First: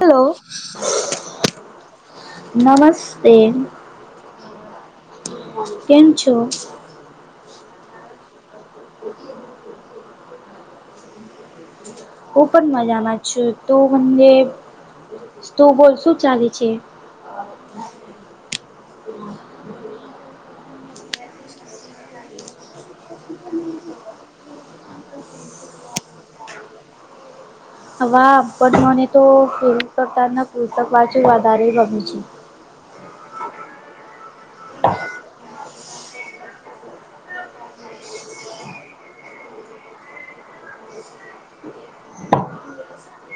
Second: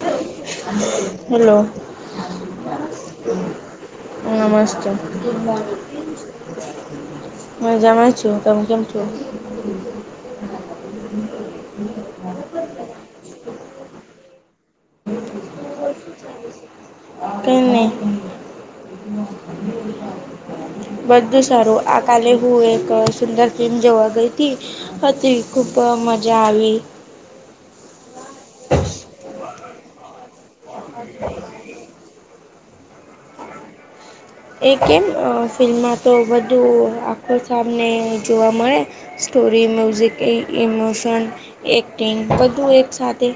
Hello hello. નમસ્તે નમસ્તે. કેમ છો મજામાં છું તમ કેમ છો? હું પણ મજામાં છું, તું મન કે તો બોલ શું ચાલે છે? કઈની. બધું સારું, આ કાલે હું એક સુંદર ફિલ્મ જોવા ગઈ તી. હતી ખૂબ મજા આવી. હવા બટ મને તો ફિલ્મ કરતાં પુસ્તક વાચું વધારે ગમે છે. એ કેમ અ ફિલ્મમાં તો બધું આખો સામને જોવા મળે. સ્ટોરી, મ્યુઝિક ઇ ઈમોશન, એક્ટિંગ બધું એક સાથે.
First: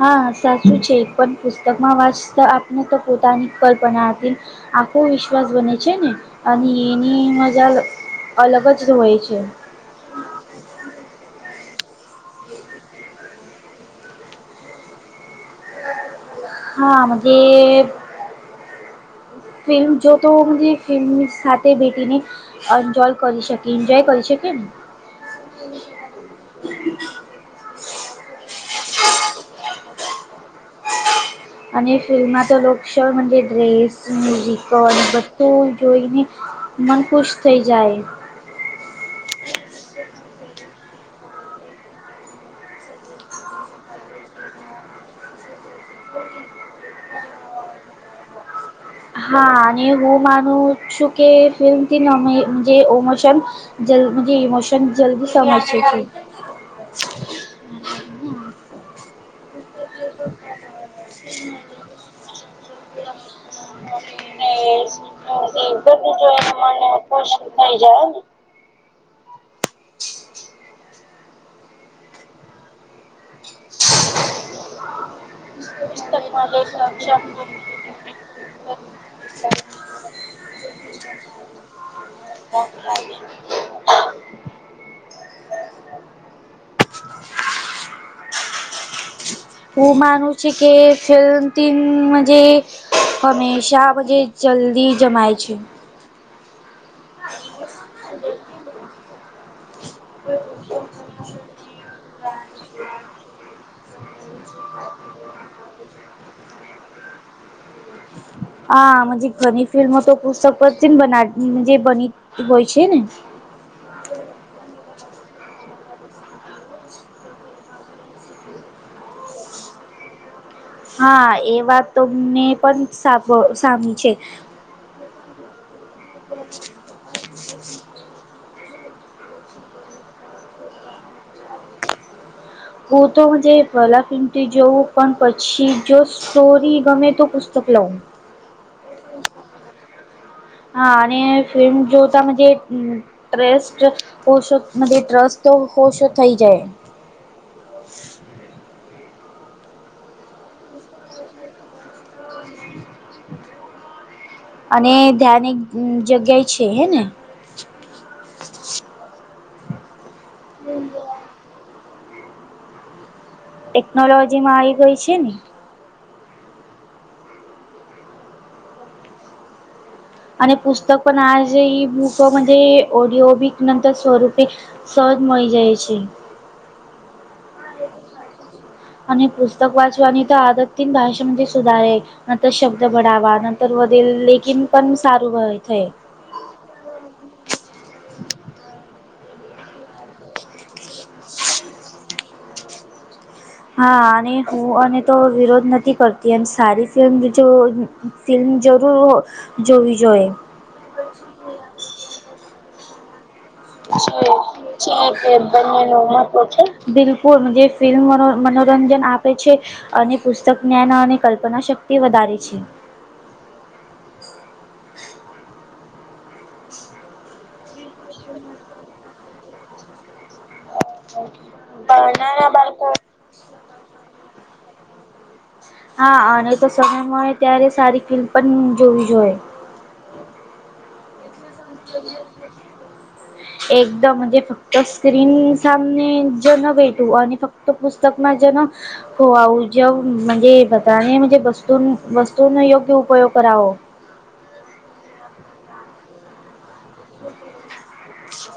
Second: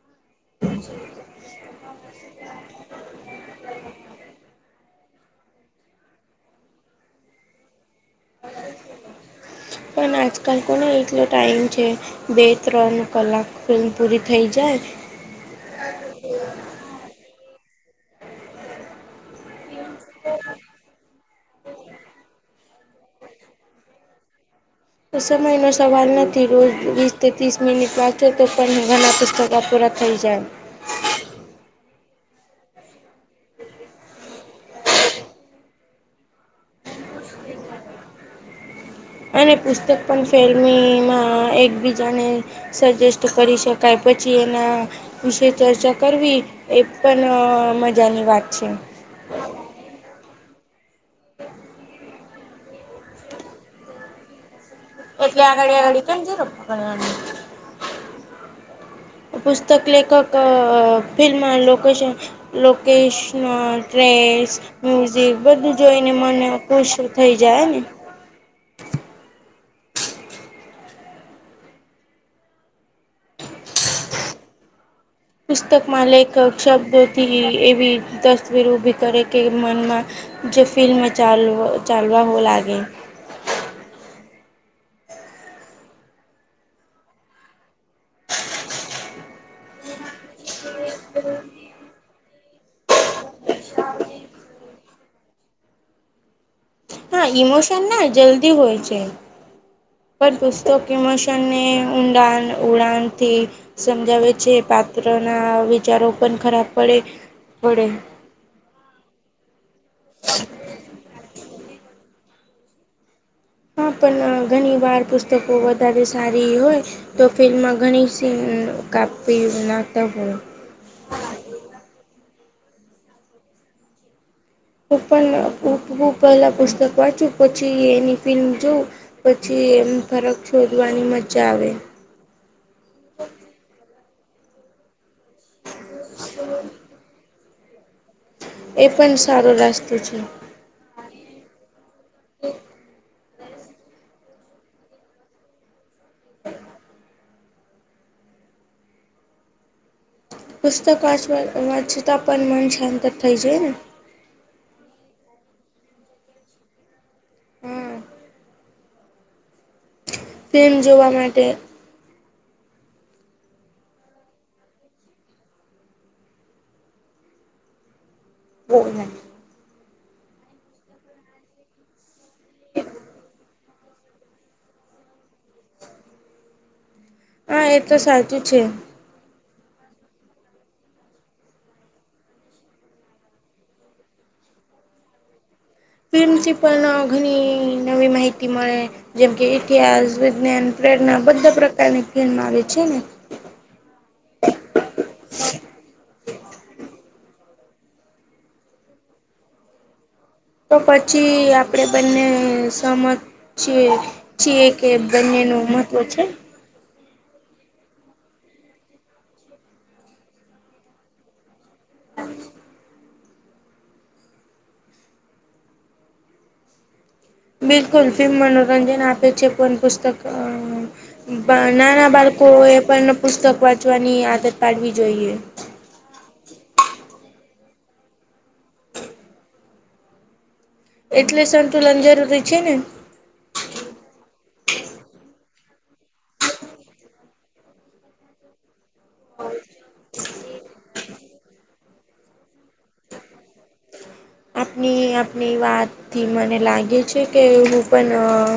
હા સાચું છે બટ પુસ્તકમાં વાંચતા આપણે તો પોતાની કલ્પના બનાવી આખો વિશ્વાસ જ બને છે ને અને એની મજા અલગ જ હોય છે. પણ આજકાલ કોનો એટલો ટાઈમ છે? બે ત્રણ કલાક ફિલ્મ પૂરી થઈ જાય. હા જે ફિલ્મ જો તો ફિલ્મની સાથે બેબીને એન્જોય કરી શકે એન્જોય કરી શકેન. તો સમયનો સવાલ નથી રોજ વીસ ત્રીસ મિનિટ વાંચો તો પણ ઘણાં પુસ્તકો પૂરાં થઈ જાય. અને ફિલ્મમાં તો લોકશાવ મંજે ડ્રેસ, મ્યુઝિકલ બધું જોઈને મન ખુશ થઈ જાય. અને પુસ્તક પણ ફેલ્મીમાં એકબીજાને સજેસ્ટ કરી શકાય પછી એના વિષે ચર્ચા કરવી એ પણ મજાની વાત છે. હા અને હું માનું છું કે ફિલ્મથી નોમિ જે ઓમોશન જલ્દી ઈમોશન જલ્દી એટલે સમજે આગળ છે. આગળ કેમ ઝીરો પકડવાનું પુસ્તક લેખક અ ફિલ્મ લોક કેશન લોકેશ અ ડ્રેસ, મ્યુઝિક બધું જોઈને મન ખુશ થઈ જાયને. [inaudible] પુસ્તકમાં લેખક શબ્દોથી એવી તસવીર ઊભી કરે કે મનમાં જ ફિલ્મમાં ચાલ ચાલવાઓ લાગે. હું માનું છે કે ફિલ્મથી નમા જે હંમેશા જે જલ્દી જમાય છે. હા ઈમોશન ના હોય જલ્દી હોય છે. પણ પુસ્તક ઈમોશનને ઊંડાણ ઉડાનથી સમજાવે છે પાત્રના વિચારો પણ ખરાબ પડે પડે હા મજે ઘની ફિલ્મ તો પુસ્તક પરથી બના મજે બની હોય છે ને હા પણ ઘણી વાર પુસ્તકો વધારે સારી હોય તો ફિલ્મમાં ઘણી સીન કાપી નાખતા હોય હા એ વાત તમને પણ સા સામી છે હું પણ ઉભું પહેલા પુસ્તક વાંચુ પછી એની પીન જોઉં પછી એમ ફરક શોધવાની મજા આવે ઉ તો જે પલા પિમટી જોવું પણ પછી જો સ્ટોરી ગમે તો પુસ્તક લઉ એ પણ સારો રાસ્તો છે હા અને ફિલ્મ જો તમે જે ટ્રેસ્ટ [unintelligible] ટ્રસ તો ઓસો થઈ જાય પુસ્તક વાંચવા વાચશું તો આ પણ મન શાંત થઈ જાઈ ને અને ધ્યાન એક જગ્યાએ છે હે ને હા [inaudible] તેમ જોવા માટે ટેકનોલોજી માં આવી ગઈ છે ને ઓ હ અને પુસ્તક પણ આજ ઈ બુક મદે ઓડિયો બીક નંતર સ્વરૂપે સજ મળી જાય છે હા એ તો સાચું છે અને પુસ્તક વાંચવાની તો આદત ભાષામાંથી સુધારે નંતર શબ્દ બડાવા નંતર વધેલ લેગિન પણ સારું હો થય પ્રિન્સિપલ ના ઘણી નવી માહિતી મળે જેમ કે ઇતિહાસ વિજ્ઞાન પ્રેરણા બધા પ્રકારની ફિલ્મ આવે છે ને હા અને હું અને તો વિરોધ નથી કરતી એમ સારી ફિલ્મ જો ફિલ્મ જરૂર હો જોવી જોઈએ તો પછી આપડે બંને સમ [inaudible] બંનેનું બંને મહત્ત્વ નું મહત્વ છે બિલકુલ જે ફિલ્મ મનોરંજન આપે છે અને પુસ્તક જ્ઞાન અને કલ્પના શક્તિ વધારે છે બિલકુલ ફિલ્મ મનોરંજન આપે છે પણ પુસ્તક નાના બાળકો એ પણ પુસ્તક વાંચવાની આદત પાડવી જોઈએ હા અને તો સમય મળે ત્યારે સારી ફિલ્મ પણ જોવી જોઈએ એટલે સંતુલન જરૂરી છે ને [inaudible] એકદમ જ ફક્ત સ્ક્રીન સામન જ ન ભેટું અને ફક્ત પુસ્તક માજ ન હોઆઉ જ મંજે બધાને મંજે બસ તું વસ્તુનો યોગ્ય ઉપયોગ કરવો આપણી આપણી વાત થી મને લાગે છે કે હું પણ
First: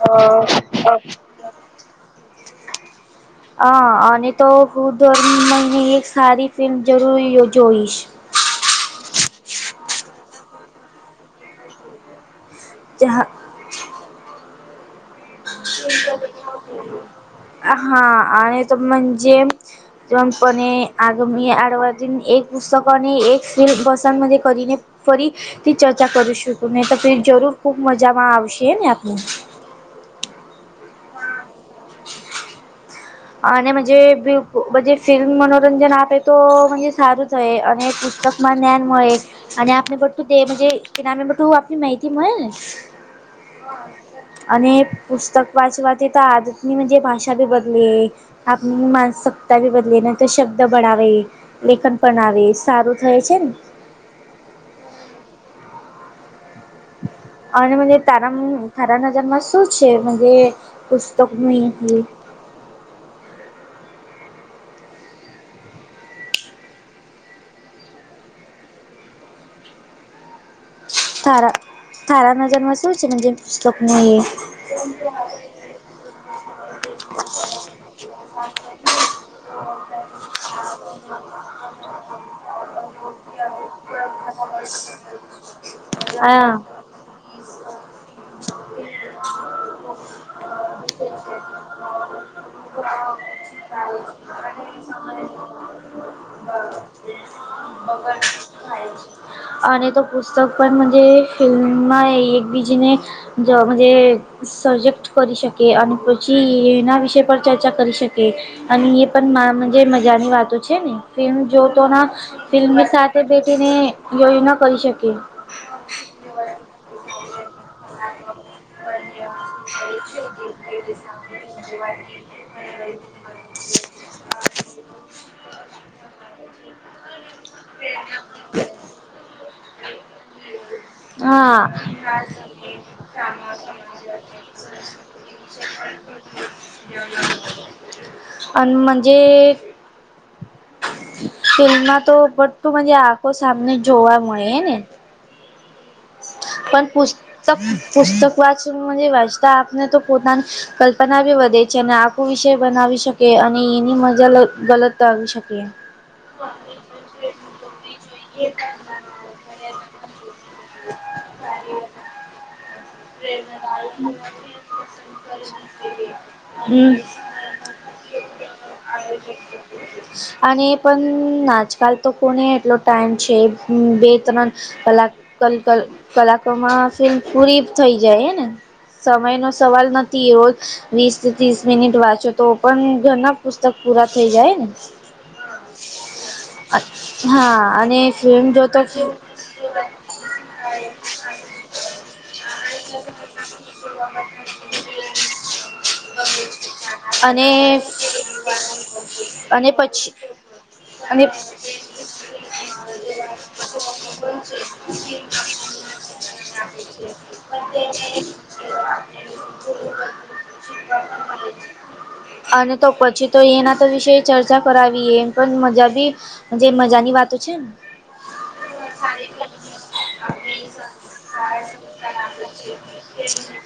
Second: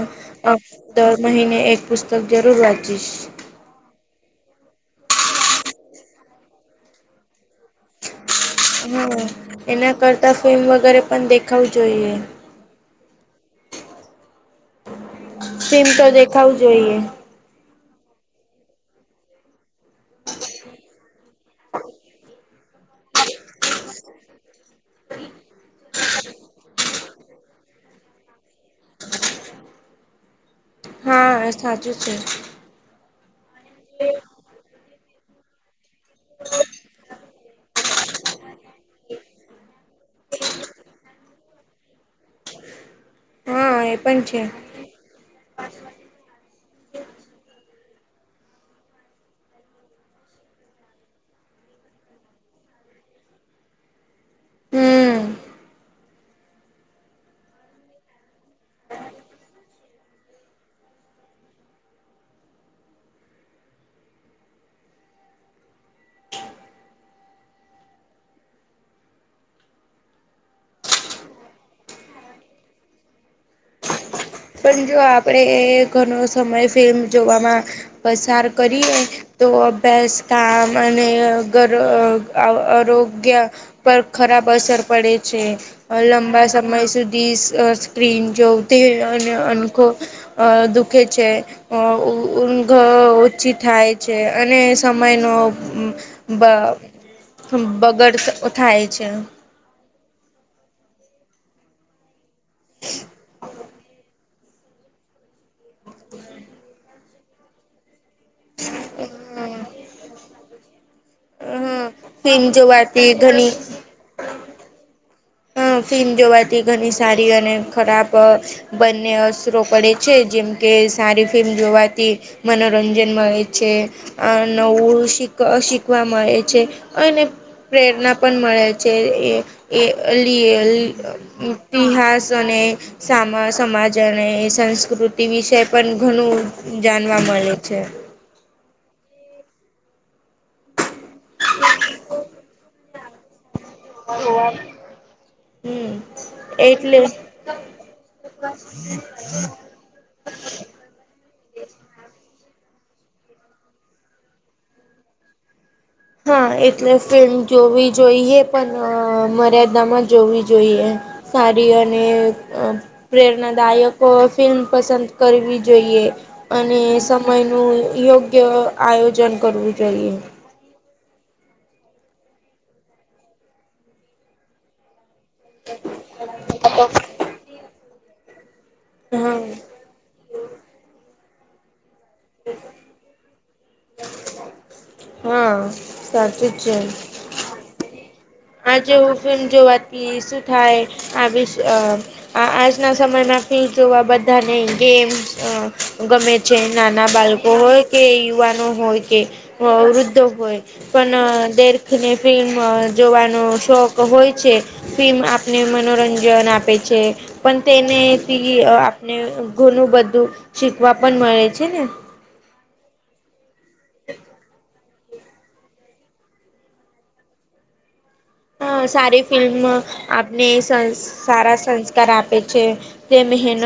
દર મહિને એક પુસ્તક જરૂર વાંચીશ હ અને તો હું દર મહિને એક સારી ફિલ્મ જરૂરી જોઈશ હા એના કરતા ફિલ્મ વગેરે પણ દેખાવું જોઈએ [unintelligible] સિમ તો દેખાવું જોઈએ. હા [unintelligible] [unintelligible] ફરીથી ચર્ચા કરશું તું નહી તો જરૂર ખુબ મજામાં આવશે ને આપણે હા સાચું છે. આને [unintelligible] [unintelligible] ફિલ્મ મનોરંજન આપે તો સારું થાય અને પુસ્તકમાં જ્ઞાન મળે અને આપણે [unintelligible] આપની માહિતી મળે ને હા એ પણ છે અને પુસ્તક વાચવાથી તો આદતની જે ભાષા બી બદલે આપની માનસિકતા બી બદલે [unintelligible] લેખન પણ આવે સારું થાય છે ને હમ અને મ તારા તારા નજરમાં શું છે પુસ્તક [unintelligible] થારા થારા નજર મા [unintelligible] પણ જો આપણેે ઘણો સમય ફિલ્મ જોવામાં પસાર કરીએ તો અભ્યાસ કામ અને અ આરોગ્ય પર ખરાબ અસર પડે છે. લંબા હા સમય સુધી સ્ક્રીન જોવ [unintelligible] દુઃખે છે [unintelligible] થાય છે અને સમયનો બ બગડ થાય છે. આને તો પૂછ [unintelligible] ફિલ્મમાં એકબીજીને જો સજેક્ટ કરી શકે અને પછી એના વિષય પર ચર્ચા કરી શક કીએ અને એ પણ મજાની વાતો છે હમ [unintelligible] ફિલ્મ [unintelligible] જોવાથી ઘણી ન કરી શકે ફિલ્મ જોવાથી ઘણી સારી અને ખરાબ બંને અસરો પડે છે જેમ કે સારી ફિલ્મ જોવાથી મનોરંજન મળે છે. નવું શીખ શીખવા મળે છે અને પ્રેરણા પણ મળે છે એ એ [unintelligible] હા ઇતિહાસ અને સામા સમાજ અને સંસ્કૃત [unintelligible] વિષય પણ ઘણું જાણવા મળે છે. અન મજે ફિલ્માં તો [unintelligible] આંખો સામને જોવા [unintelligible] હમ પણ એટલે પુસ્તક પુસ્તક વાચ વાચતા આપને તો પોતાની કલ્પના બી વધે છે અને આખું વિષય બનાવી શકી અને એની મજા ગલત આવી શકે. હા એટલે ફિલ્મ જોવી જોઈએ પણ મર્યાદામાં જ જોવી જોઈએ સારી અને પ્રેરણાદાયકો ફિલ્મ પસંદ કરવી જોઈએ અને હમ સમયનું યોગ્ય આયોજન કરવું જોઈએ. અને પણ આજકાલ તો કોણે એટલો ટાઈમ છે બે ત્રણ કલાક ક કલાકો માં ફિલ્મ પૂરી થઇ જાય હે ને સમય હા નો સવાલ નથ [unintelligible] રોજ વીસથી ત્રીસ મિનિટ વાંચો તો પણ ઘના પુસ્તક પૂરા થઈ જાય ને હા સાચું જ છે હા અને ફિલ્મ જોતો આજે હું ફિલ્મ જોવાથી શું થાય આ વિસ અ આજના સમયમાં ફી જોવા બધાને ગેમ ગમે જે નાના બાળકો અને હોય કે યુવાનો હોય કે અને વૃદ્ધો હોય અને પણ દેર્ખને ફિલ્મ જોવાનો શોખ હોય છે ફીમ આપને મનોરંજન આપે છે પણ તેને ફી આપણે ઘુણું બધું શીખવા પણ મળે છે ને અને તો પછી તો એના તો વિષ ચર્ચા કરાવીએ પણ મજા બી જે મજાની વાતો છે ને હ સારી ફિલ્મ મં આપને સન સારા સંસ્કાર આપે છે તે મહેનત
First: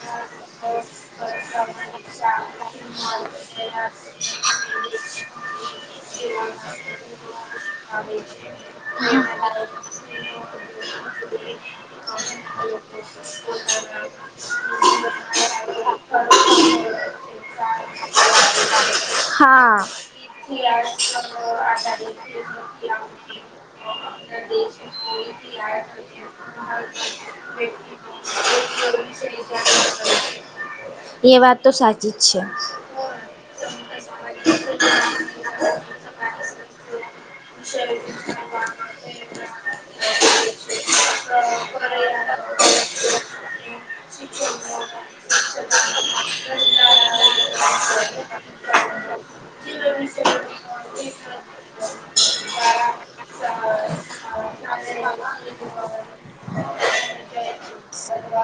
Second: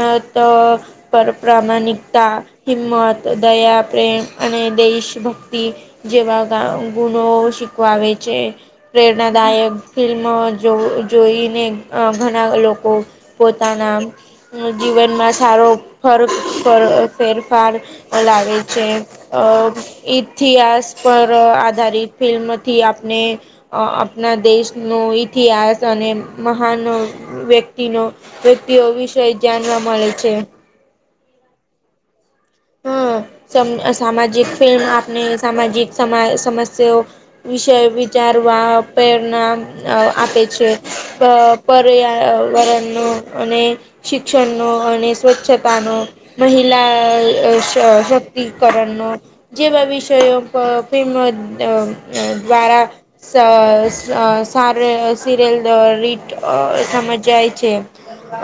પર પ્રામાણિકતા હિંમત દયા પ્રેમ અને દેશ ભક્તિ જેવા ગુણો શીખવાવે છે પ્રેરણાદાયક ફિલ્મ જો જોઈને ઘણા લોકો પોતાના જીવનમાં સારો ફર ફેરફાર લાવે છે અ હા ઇતિહાસ પર આધારિત ફિલ્મથી આપણે અ દેશનું ઇઠ ઇતિહાસ અને મહાન વ્યક્તિનો વ્યક્તિઓ વિષ જાણવા મળે છે એ વાત તો સાચી જ છે હ સ સામાજિક ફિલ્મ આપને સામાજિક સા સમસ્યાઓ વિષય વિચારવા પ્રેરણા ને આપે છે પર્યાવરણનો અને શિક્ષણ નો અને સ્વચ્છતા નો મહિલા શ શક્તિકરણનો જેવા વિષયો પર ફિલ્મ અ દ્વારા શ શ સર સિરિયલ રીટ સમજાય છે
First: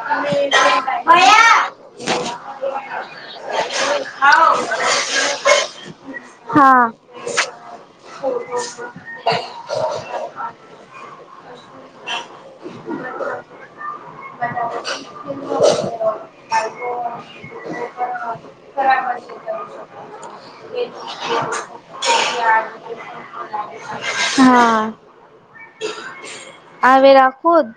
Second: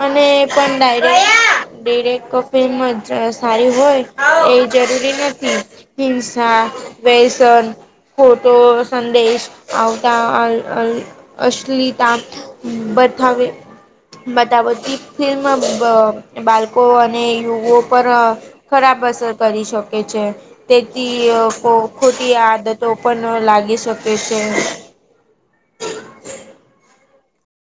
અને પણ ડાયરે ડિરેક્ટ ફિલ્મ જ સારી હોય એ જરૂરી નથી હિંસા હા વ્યસન ખોટો સંદેશ આવતા અ અશ્લીિતા બતાવે બધા બધી ફિલ્મ અ બાળકો અને યુવો પર ખરાબ અસર કરી શકે છે તેથી ખોટી આદત તો પણ લાગી શકે છે. આવેરા ખુદ.